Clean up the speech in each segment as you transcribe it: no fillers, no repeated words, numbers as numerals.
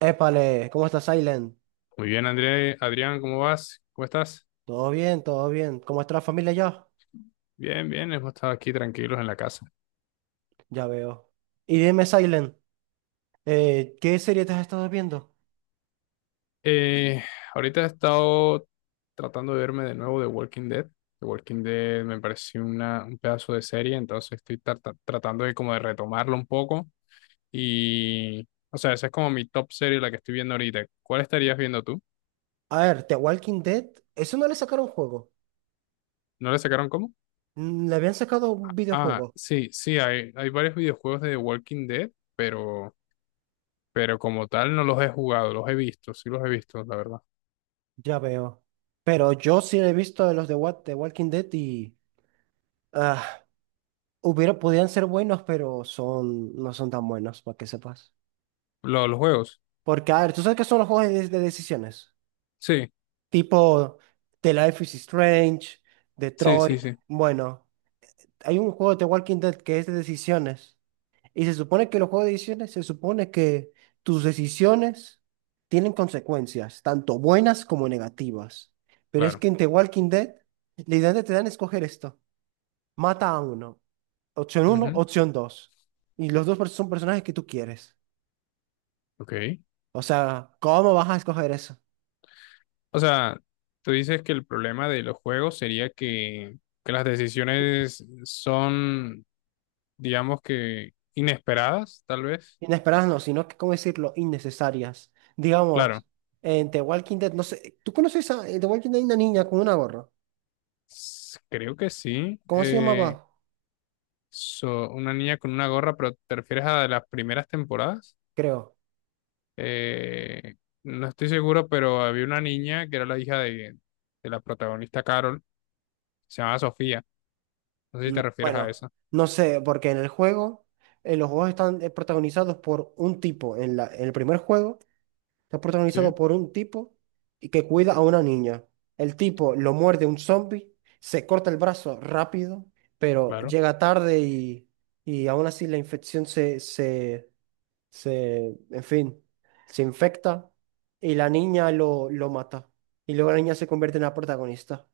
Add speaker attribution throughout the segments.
Speaker 1: Épale, ¿cómo estás, Silent?
Speaker 2: Muy bien, André, Adrián, ¿cómo vas? ¿Cómo estás?
Speaker 1: Todo bien, todo bien. ¿Cómo está la familia ya?
Speaker 2: Bien, bien, hemos estado aquí tranquilos en la casa.
Speaker 1: Ya veo. Y dime, Silent, ¿qué serie te has estado viendo?
Speaker 2: Eh, Ahorita he estado tratando de verme de nuevo The Walking Dead. The Walking Dead me pareció un pedazo de serie, entonces estoy tratando de como de retomarlo un poco. Y, o sea, esa es como mi top serie, la que estoy viendo ahorita. ¿Cuál estarías viendo tú?
Speaker 1: A ver, The Walking Dead, eso no le sacaron juego.
Speaker 2: ¿No le sacaron cómo?
Speaker 1: Mm, le habían sacado un
Speaker 2: Ah,
Speaker 1: videojuego.
Speaker 2: sí, sí, hay varios videojuegos de The Walking Dead, pero, como tal no los he jugado, los he visto, sí los he visto, la verdad.
Speaker 1: Ya veo. Pero yo sí he visto de los de What The Walking Dead y ah, hubiera, podían ser buenos, pero son, no son tan buenos, para que sepas.
Speaker 2: Los juegos.
Speaker 1: Porque, a ver, tú sabes que son los juegos de decisiones.
Speaker 2: Sí,
Speaker 1: Tipo The Life is Strange,
Speaker 2: sí,
Speaker 1: Detroit.
Speaker 2: sí, sí,
Speaker 1: Bueno, hay un juego de The Walking Dead que es de decisiones. Y se supone que los juegos de decisiones, se supone que tus decisiones tienen consecuencias, tanto buenas como negativas. Pero es
Speaker 2: claro.
Speaker 1: que en The Walking Dead, literalmente te dan a escoger esto. Mata a uno. Opción uno,
Speaker 2: Ujú.
Speaker 1: opción dos. Y los dos son personajes que tú quieres.
Speaker 2: Ok.
Speaker 1: O sea, ¿cómo vas a escoger eso?
Speaker 2: O sea, tú dices que el problema de los juegos sería que las decisiones son, digamos que, inesperadas, tal vez.
Speaker 1: Inesperadas no, sino que, ¿cómo decirlo? Innecesarias.
Speaker 2: Claro,
Speaker 1: Digamos, en The Walking Dead, no sé, ¿tú conoces a en The Walking Dead hay una niña con una gorra?
Speaker 2: creo que sí.
Speaker 1: ¿Cómo se llamaba?
Speaker 2: Una niña con una gorra, pero ¿te refieres a las primeras temporadas?
Speaker 1: Creo.
Speaker 2: Eh, no estoy seguro, pero había una niña que era la hija de la protagonista Carol, se llamaba Sofía. No sé si
Speaker 1: Y
Speaker 2: te refieres a
Speaker 1: bueno,
Speaker 2: esa.
Speaker 1: no sé, porque en el juego, los juegos están protagonizados por un tipo. En el primer juego, está
Speaker 2: Sí.
Speaker 1: protagonizado por un tipo y que cuida a una niña. El tipo lo muerde un zombie, se corta el brazo rápido, pero
Speaker 2: Claro,
Speaker 1: llega tarde y aún así la infección en fin, se infecta y la niña lo mata. Y luego la niña se convierte en la protagonista.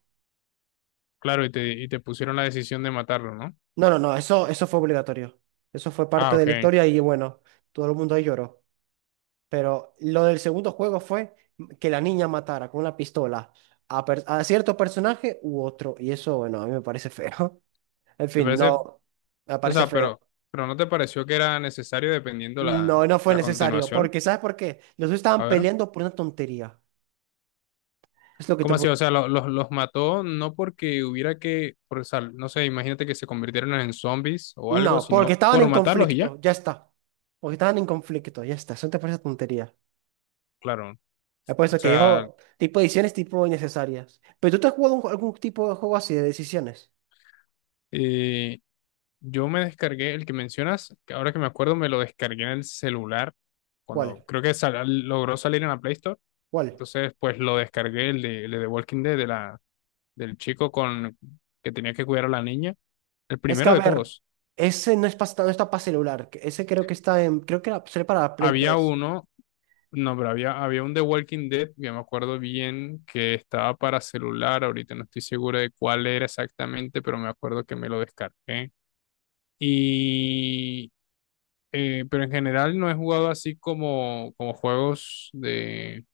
Speaker 2: claro, y te pusieron la decisión de matarlo, ¿no?
Speaker 1: No, no, no, eso fue obligatorio. Eso fue
Speaker 2: Ah,
Speaker 1: parte
Speaker 2: ok.
Speaker 1: de la historia y bueno, todo el mundo ahí lloró. Pero lo del segundo juego fue que la niña matara con una pistola a, a cierto personaje u otro. Y eso, bueno, a mí me parece feo. En fin,
Speaker 2: Parece,
Speaker 1: no, me
Speaker 2: o
Speaker 1: parece
Speaker 2: sea,
Speaker 1: feo.
Speaker 2: pero ¿no te pareció que era necesario dependiendo la,
Speaker 1: No, no fue
Speaker 2: la
Speaker 1: necesario.
Speaker 2: continuación?
Speaker 1: Porque, ¿sabes por qué? Los dos
Speaker 2: A
Speaker 1: estaban
Speaker 2: ver,
Speaker 1: peleando por una tontería. Es lo que te...
Speaker 2: ¿cómo así? O sea, los mató no porque hubiera que, no sé, imagínate que se convirtieran en zombies o algo,
Speaker 1: No, porque
Speaker 2: sino
Speaker 1: estaban
Speaker 2: por
Speaker 1: en
Speaker 2: matarlos y ya.
Speaker 1: conflicto, ya está. Porque estaban en conflicto, ya está. Eso no te parece tontería.
Speaker 2: Claro, o
Speaker 1: Apuesto que
Speaker 2: sea,
Speaker 1: yo, tipo decisiones tipo innecesarias. Pero tú te has jugado algún tipo de juego así de decisiones.
Speaker 2: yo me descargué el que mencionas, que ahora que me acuerdo me lo descargué en el celular,
Speaker 1: ¿Cuál?
Speaker 2: cuando creo que logró salir en la Play Store.
Speaker 1: ¿Cuál?
Speaker 2: Entonces, pues lo descargué, el de The Walking Dead, de la, del chico con, que tenía que cuidar a la niña. El
Speaker 1: Es que,
Speaker 2: primero
Speaker 1: a
Speaker 2: de
Speaker 1: ver,
Speaker 2: todos.
Speaker 1: ese no, es no está para celular. Que Ese creo que está en, creo que era, sale para Play
Speaker 2: Había
Speaker 1: tres.
Speaker 2: uno, no, pero había un The Walking Dead, yo me acuerdo bien, que estaba para celular, ahorita no estoy seguro de cuál era exactamente, pero me acuerdo que me lo descargué. Y, pero en general no he jugado así como juegos de,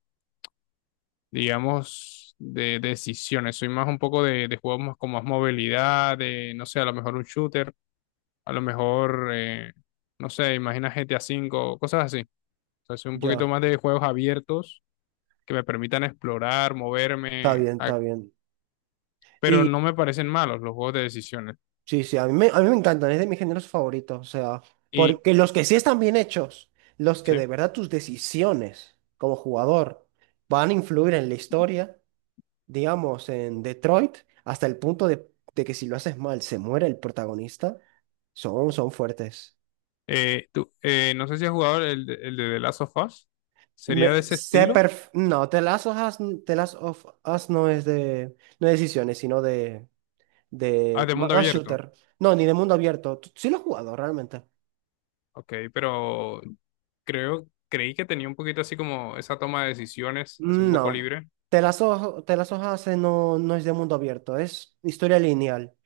Speaker 2: digamos, de decisiones. Soy más un poco de juegos más con más movilidad, de, no sé, a lo mejor un shooter, a lo mejor, no sé, imagina GTA 5 cosas así. O sea, soy un poquito
Speaker 1: Ya,
Speaker 2: más de juegos abiertos que me permitan explorar,
Speaker 1: está
Speaker 2: moverme,
Speaker 1: bien, está bien.
Speaker 2: pero
Speaker 1: Y
Speaker 2: no me parecen malos los juegos de decisiones.
Speaker 1: sí, sí, a mí me encantan, es de mis géneros favoritos. O sea,
Speaker 2: Y,
Speaker 1: porque los que sí están bien hechos, los que
Speaker 2: sí,
Speaker 1: de verdad tus decisiones como jugador van a influir en la historia, digamos, en Detroit, hasta el punto de que si lo haces mal se muere el protagonista, son, son fuertes.
Speaker 2: no sé si has jugado el de The Last of Us.
Speaker 1: Me,
Speaker 2: ¿Sería de ese estilo?
Speaker 1: no, The Last of Us, The Last of Us no es de, no de decisiones, sino de,
Speaker 2: Ah, de mundo
Speaker 1: más
Speaker 2: abierto.
Speaker 1: shooter. No, ni de mundo abierto. Sí lo he jugado realmente.
Speaker 2: Ok, pero creí que tenía un poquito así como esa toma de decisiones, así un poco
Speaker 1: No,
Speaker 2: libre.
Speaker 1: The Last of Us no, no es de mundo abierto, es historia lineal,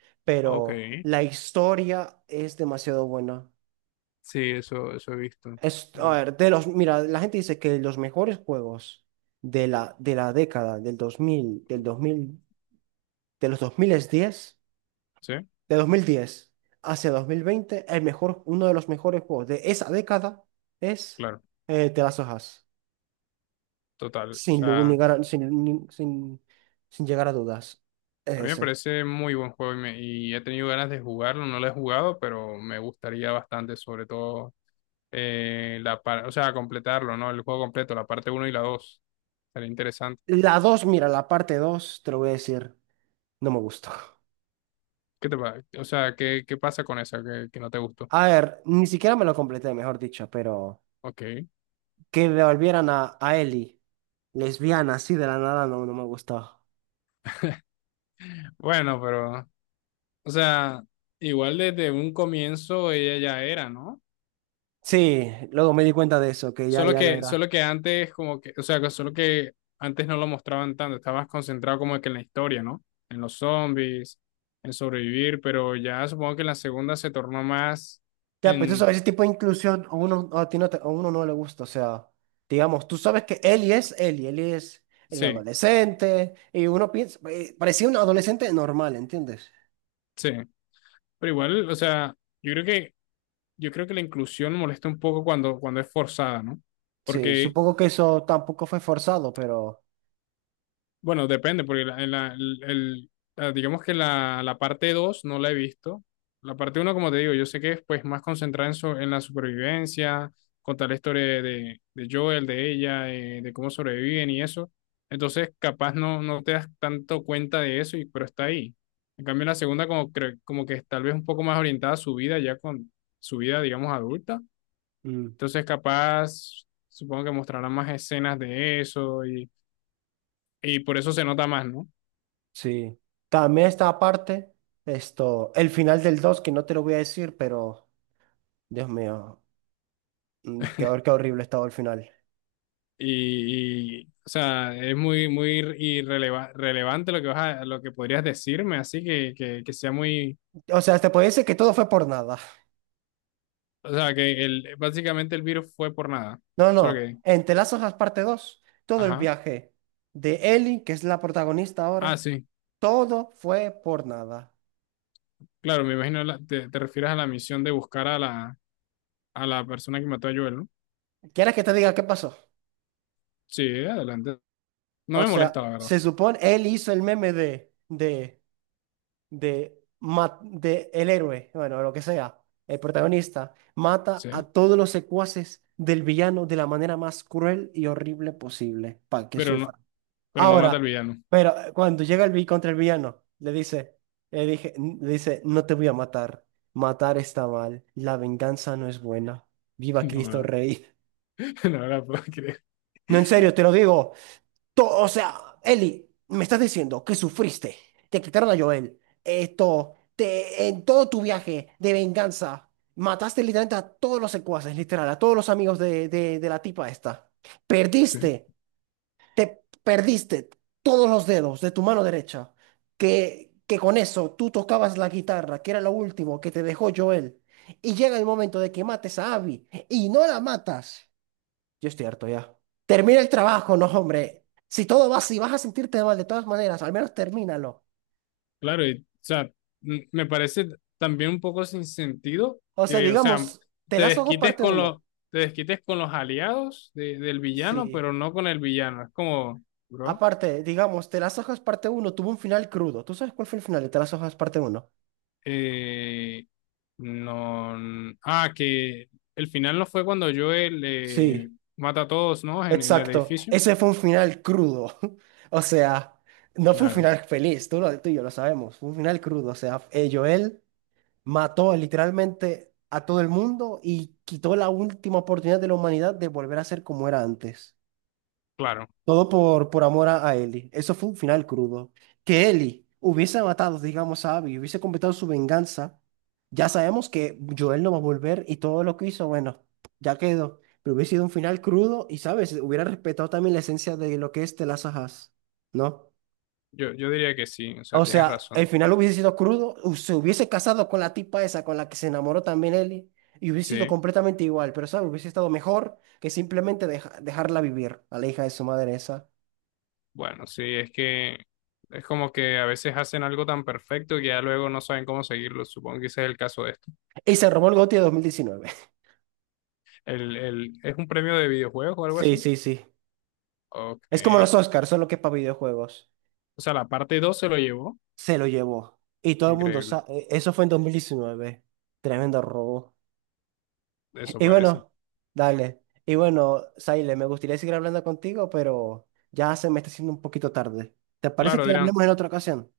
Speaker 2: Ok,
Speaker 1: pero la historia es demasiado buena.
Speaker 2: sí, eso he visto.
Speaker 1: Es, a
Speaker 2: Mm,
Speaker 1: ver, de los, mira, la gente dice que los mejores juegos de la década del dos mil, de los dos mil diez,
Speaker 2: sí,
Speaker 1: de 2010 hacia dos mil veinte, el mejor, uno de los mejores juegos de esa década es
Speaker 2: claro,
Speaker 1: The Last of Us.
Speaker 2: total. O
Speaker 1: Sin, lu- ni
Speaker 2: sea,
Speaker 1: gar- sin, ni- sin, sin llegar a dudas. Es
Speaker 2: a mí me
Speaker 1: ese.
Speaker 2: parece muy buen juego y, y he tenido ganas de jugarlo. No lo he jugado, pero me gustaría bastante, sobre todo, o sea, completarlo, ¿no? El juego completo, la parte uno y la dos. Sería interesante.
Speaker 1: La dos, mira, la parte dos te lo voy a decir, no me gustó.
Speaker 2: ¿Qué te pasa? O sea, ¿qué pasa con esa que no te gustó?
Speaker 1: A ver, ni siquiera me lo completé, mejor dicho, pero
Speaker 2: Ok.
Speaker 1: que devolvieran a Ellie. Lesbiana, así de la nada no, no me gustaba.
Speaker 2: Bueno, pero o sea, igual desde un comienzo ella ya era, ¿no?
Speaker 1: Sí, luego me di cuenta de eso, ya lo era.
Speaker 2: Solo que antes como que, o sea, que solo que antes no lo mostraban tanto, estabas concentrado como que en la historia, ¿no? En los zombies, en sobrevivir, pero ya supongo que en la segunda se tornó más
Speaker 1: Ya, pues tú
Speaker 2: en,
Speaker 1: sabes, ese tipo de inclusión a uno, a uno no le gusta, o sea, digamos, tú sabes que Eli es Eli, Eli es un
Speaker 2: sí,
Speaker 1: adolescente, y uno piensa, parecía un adolescente normal, ¿entiendes?
Speaker 2: sí, pero igual, o sea, yo creo que, yo creo que la inclusión molesta un poco cuando es forzada, ¿no?
Speaker 1: Sí,
Speaker 2: Porque
Speaker 1: supongo que eso tampoco fue forzado, pero
Speaker 2: bueno, depende, porque la, en la- el- la- digamos que la parte 2 no la he visto. La parte uno como te digo, yo sé que es pues más concentrada en, en la supervivencia, contar la historia de Joel, de ella, de cómo sobreviven y eso. Entonces, capaz no, no te das tanto cuenta de eso, y, pero está ahí. En cambio, la segunda como, como que es tal vez un poco más orientada a su vida, ya con su vida, digamos, adulta.
Speaker 1: mm,
Speaker 2: Entonces, capaz, supongo que mostrarán más escenas de eso y por eso se nota más, ¿no?
Speaker 1: sí. También está aparte, esto, el final del 2 que no te lo voy a decir, pero, Dios mío, qué horrible estaba el final.
Speaker 2: O sea, es muy, muy relevante lo que vas a, lo que podrías decirme, así que, que sea muy,
Speaker 1: O sea, te podría decir que todo fue por nada.
Speaker 2: o sea, que básicamente el virus fue por nada.
Speaker 1: No,
Speaker 2: Solo
Speaker 1: no.
Speaker 2: que,
Speaker 1: En Te las hojas parte 2, todo el
Speaker 2: ajá.
Speaker 1: viaje de Ellie, que es la protagonista
Speaker 2: Ah,
Speaker 1: ahora,
Speaker 2: sí,
Speaker 1: todo fue por nada.
Speaker 2: claro, me imagino, te refieres a la misión de buscar a la, persona que mató a Joel, ¿no?
Speaker 1: ¿Quieres que te diga qué pasó?
Speaker 2: Sí, adelante. No
Speaker 1: O
Speaker 2: me
Speaker 1: sea,
Speaker 2: molesta, la verdad,
Speaker 1: se supone, él hizo el meme de el héroe, bueno, lo que sea, el protagonista, mata
Speaker 2: sí,
Speaker 1: a todos los secuaces del villano de la manera más cruel y horrible posible, para que
Speaker 2: pero no,
Speaker 1: sufra.
Speaker 2: pero no mata al
Speaker 1: Ahora,
Speaker 2: villano.
Speaker 1: pero cuando llega el vi contra el villano, le dice, le dije, n- le dice, no te voy a matar. Matar está mal. La venganza no es buena. Viva
Speaker 2: La
Speaker 1: Cristo
Speaker 2: verdad,
Speaker 1: Rey.
Speaker 2: la verdad, puedo creer.
Speaker 1: No, en serio, te lo digo. O sea, Eli, me estás diciendo que sufriste. Te quitaron a Joel. Esto, te, en todo tu viaje de venganza, mataste literalmente a todos los secuaces, literal, a todos los amigos de la tipa esta.
Speaker 2: Sí.
Speaker 1: Perdiste. Te perdiste todos los dedos de tu mano derecha, que con eso tú tocabas la guitarra, que era lo último que te dejó Joel, y llega el momento de que mates a Abby y no la matas. Yo estoy harto ya. Termina el trabajo, no, hombre. Si todo va si vas a sentirte mal de todas maneras, al menos termínalo.
Speaker 2: Claro, y, o sea, me parece también un poco sin sentido
Speaker 1: O sea,
Speaker 2: que, o sea,
Speaker 1: digamos, Te
Speaker 2: te
Speaker 1: las ojos
Speaker 2: desquites
Speaker 1: parte
Speaker 2: con los,
Speaker 1: uno.
Speaker 2: te desquites con los aliados del villano,
Speaker 1: Sí.
Speaker 2: pero no con el villano. Es como, bro,
Speaker 1: Aparte, digamos, Te las hojas parte uno tuvo un final crudo. ¿Tú sabes cuál fue el final de Te las hojas parte uno?
Speaker 2: eh, no, que el final no fue cuando Joel
Speaker 1: Sí.
Speaker 2: mata a todos, ¿no? En el
Speaker 1: Exacto,
Speaker 2: edificio.
Speaker 1: ese fue un final crudo. O sea, no fue un
Speaker 2: Claro,
Speaker 1: final feliz, tú y yo lo sabemos, fue un final crudo. O sea, Joel mató literalmente a todo el mundo y quitó la última oportunidad de la humanidad de volver a ser como era antes.
Speaker 2: claro.
Speaker 1: Todo por amor a Ellie. Eso fue un final crudo. Que Ellie hubiese matado, digamos, a Abby, hubiese completado su venganza. Ya sabemos que Joel no va a volver y todo lo que hizo, bueno, ya quedó. Pero hubiese sido un final crudo y, ¿sabes? Hubiera respetado también la esencia de lo que es The Last of Us, ¿no?
Speaker 2: Yo diría que sí, o sea,
Speaker 1: O
Speaker 2: tienes
Speaker 1: sea, el
Speaker 2: razón.
Speaker 1: final hubiese sido crudo, se hubiese casado con la tipa esa con la que se enamoró también Ellie y hubiese sido
Speaker 2: Sí.
Speaker 1: completamente igual, pero, ¿sabes? Hubiese estado mejor que simplemente dejarla vivir a la hija de su madre esa.
Speaker 2: Bueno, sí, es que es como que a veces hacen algo tan perfecto que ya luego no saben cómo seguirlo. Supongo que ese es el caso de esto.
Speaker 1: Y se robó el GOTY de 2019.
Speaker 2: ¿Es un premio de videojuegos o algo
Speaker 1: Sí,
Speaker 2: así?
Speaker 1: sí, sí.
Speaker 2: Ok.
Speaker 1: Es como los Oscars, solo que para videojuegos.
Speaker 2: O sea, la parte 2 se lo llevó.
Speaker 1: Se lo llevó. Y todo el mundo
Speaker 2: Increíble.
Speaker 1: sabe. Eso fue en 2019. Tremendo robo.
Speaker 2: Eso
Speaker 1: Y
Speaker 2: parece.
Speaker 1: bueno, dale. Y bueno, Saile, me gustaría seguir hablando contigo, pero ya se me está haciendo un poquito tarde. ¿Te parece
Speaker 2: Claro,
Speaker 1: que
Speaker 2: dirán.
Speaker 1: hablemos en otra ocasión?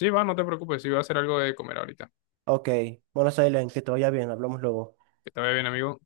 Speaker 2: Sí, va, no te preocupes, sí, voy a hacer algo de comer ahorita.
Speaker 1: Ok. Bueno, Saile, que te vaya bien. Hablamos luego.
Speaker 2: Que te vaya bien, amigo.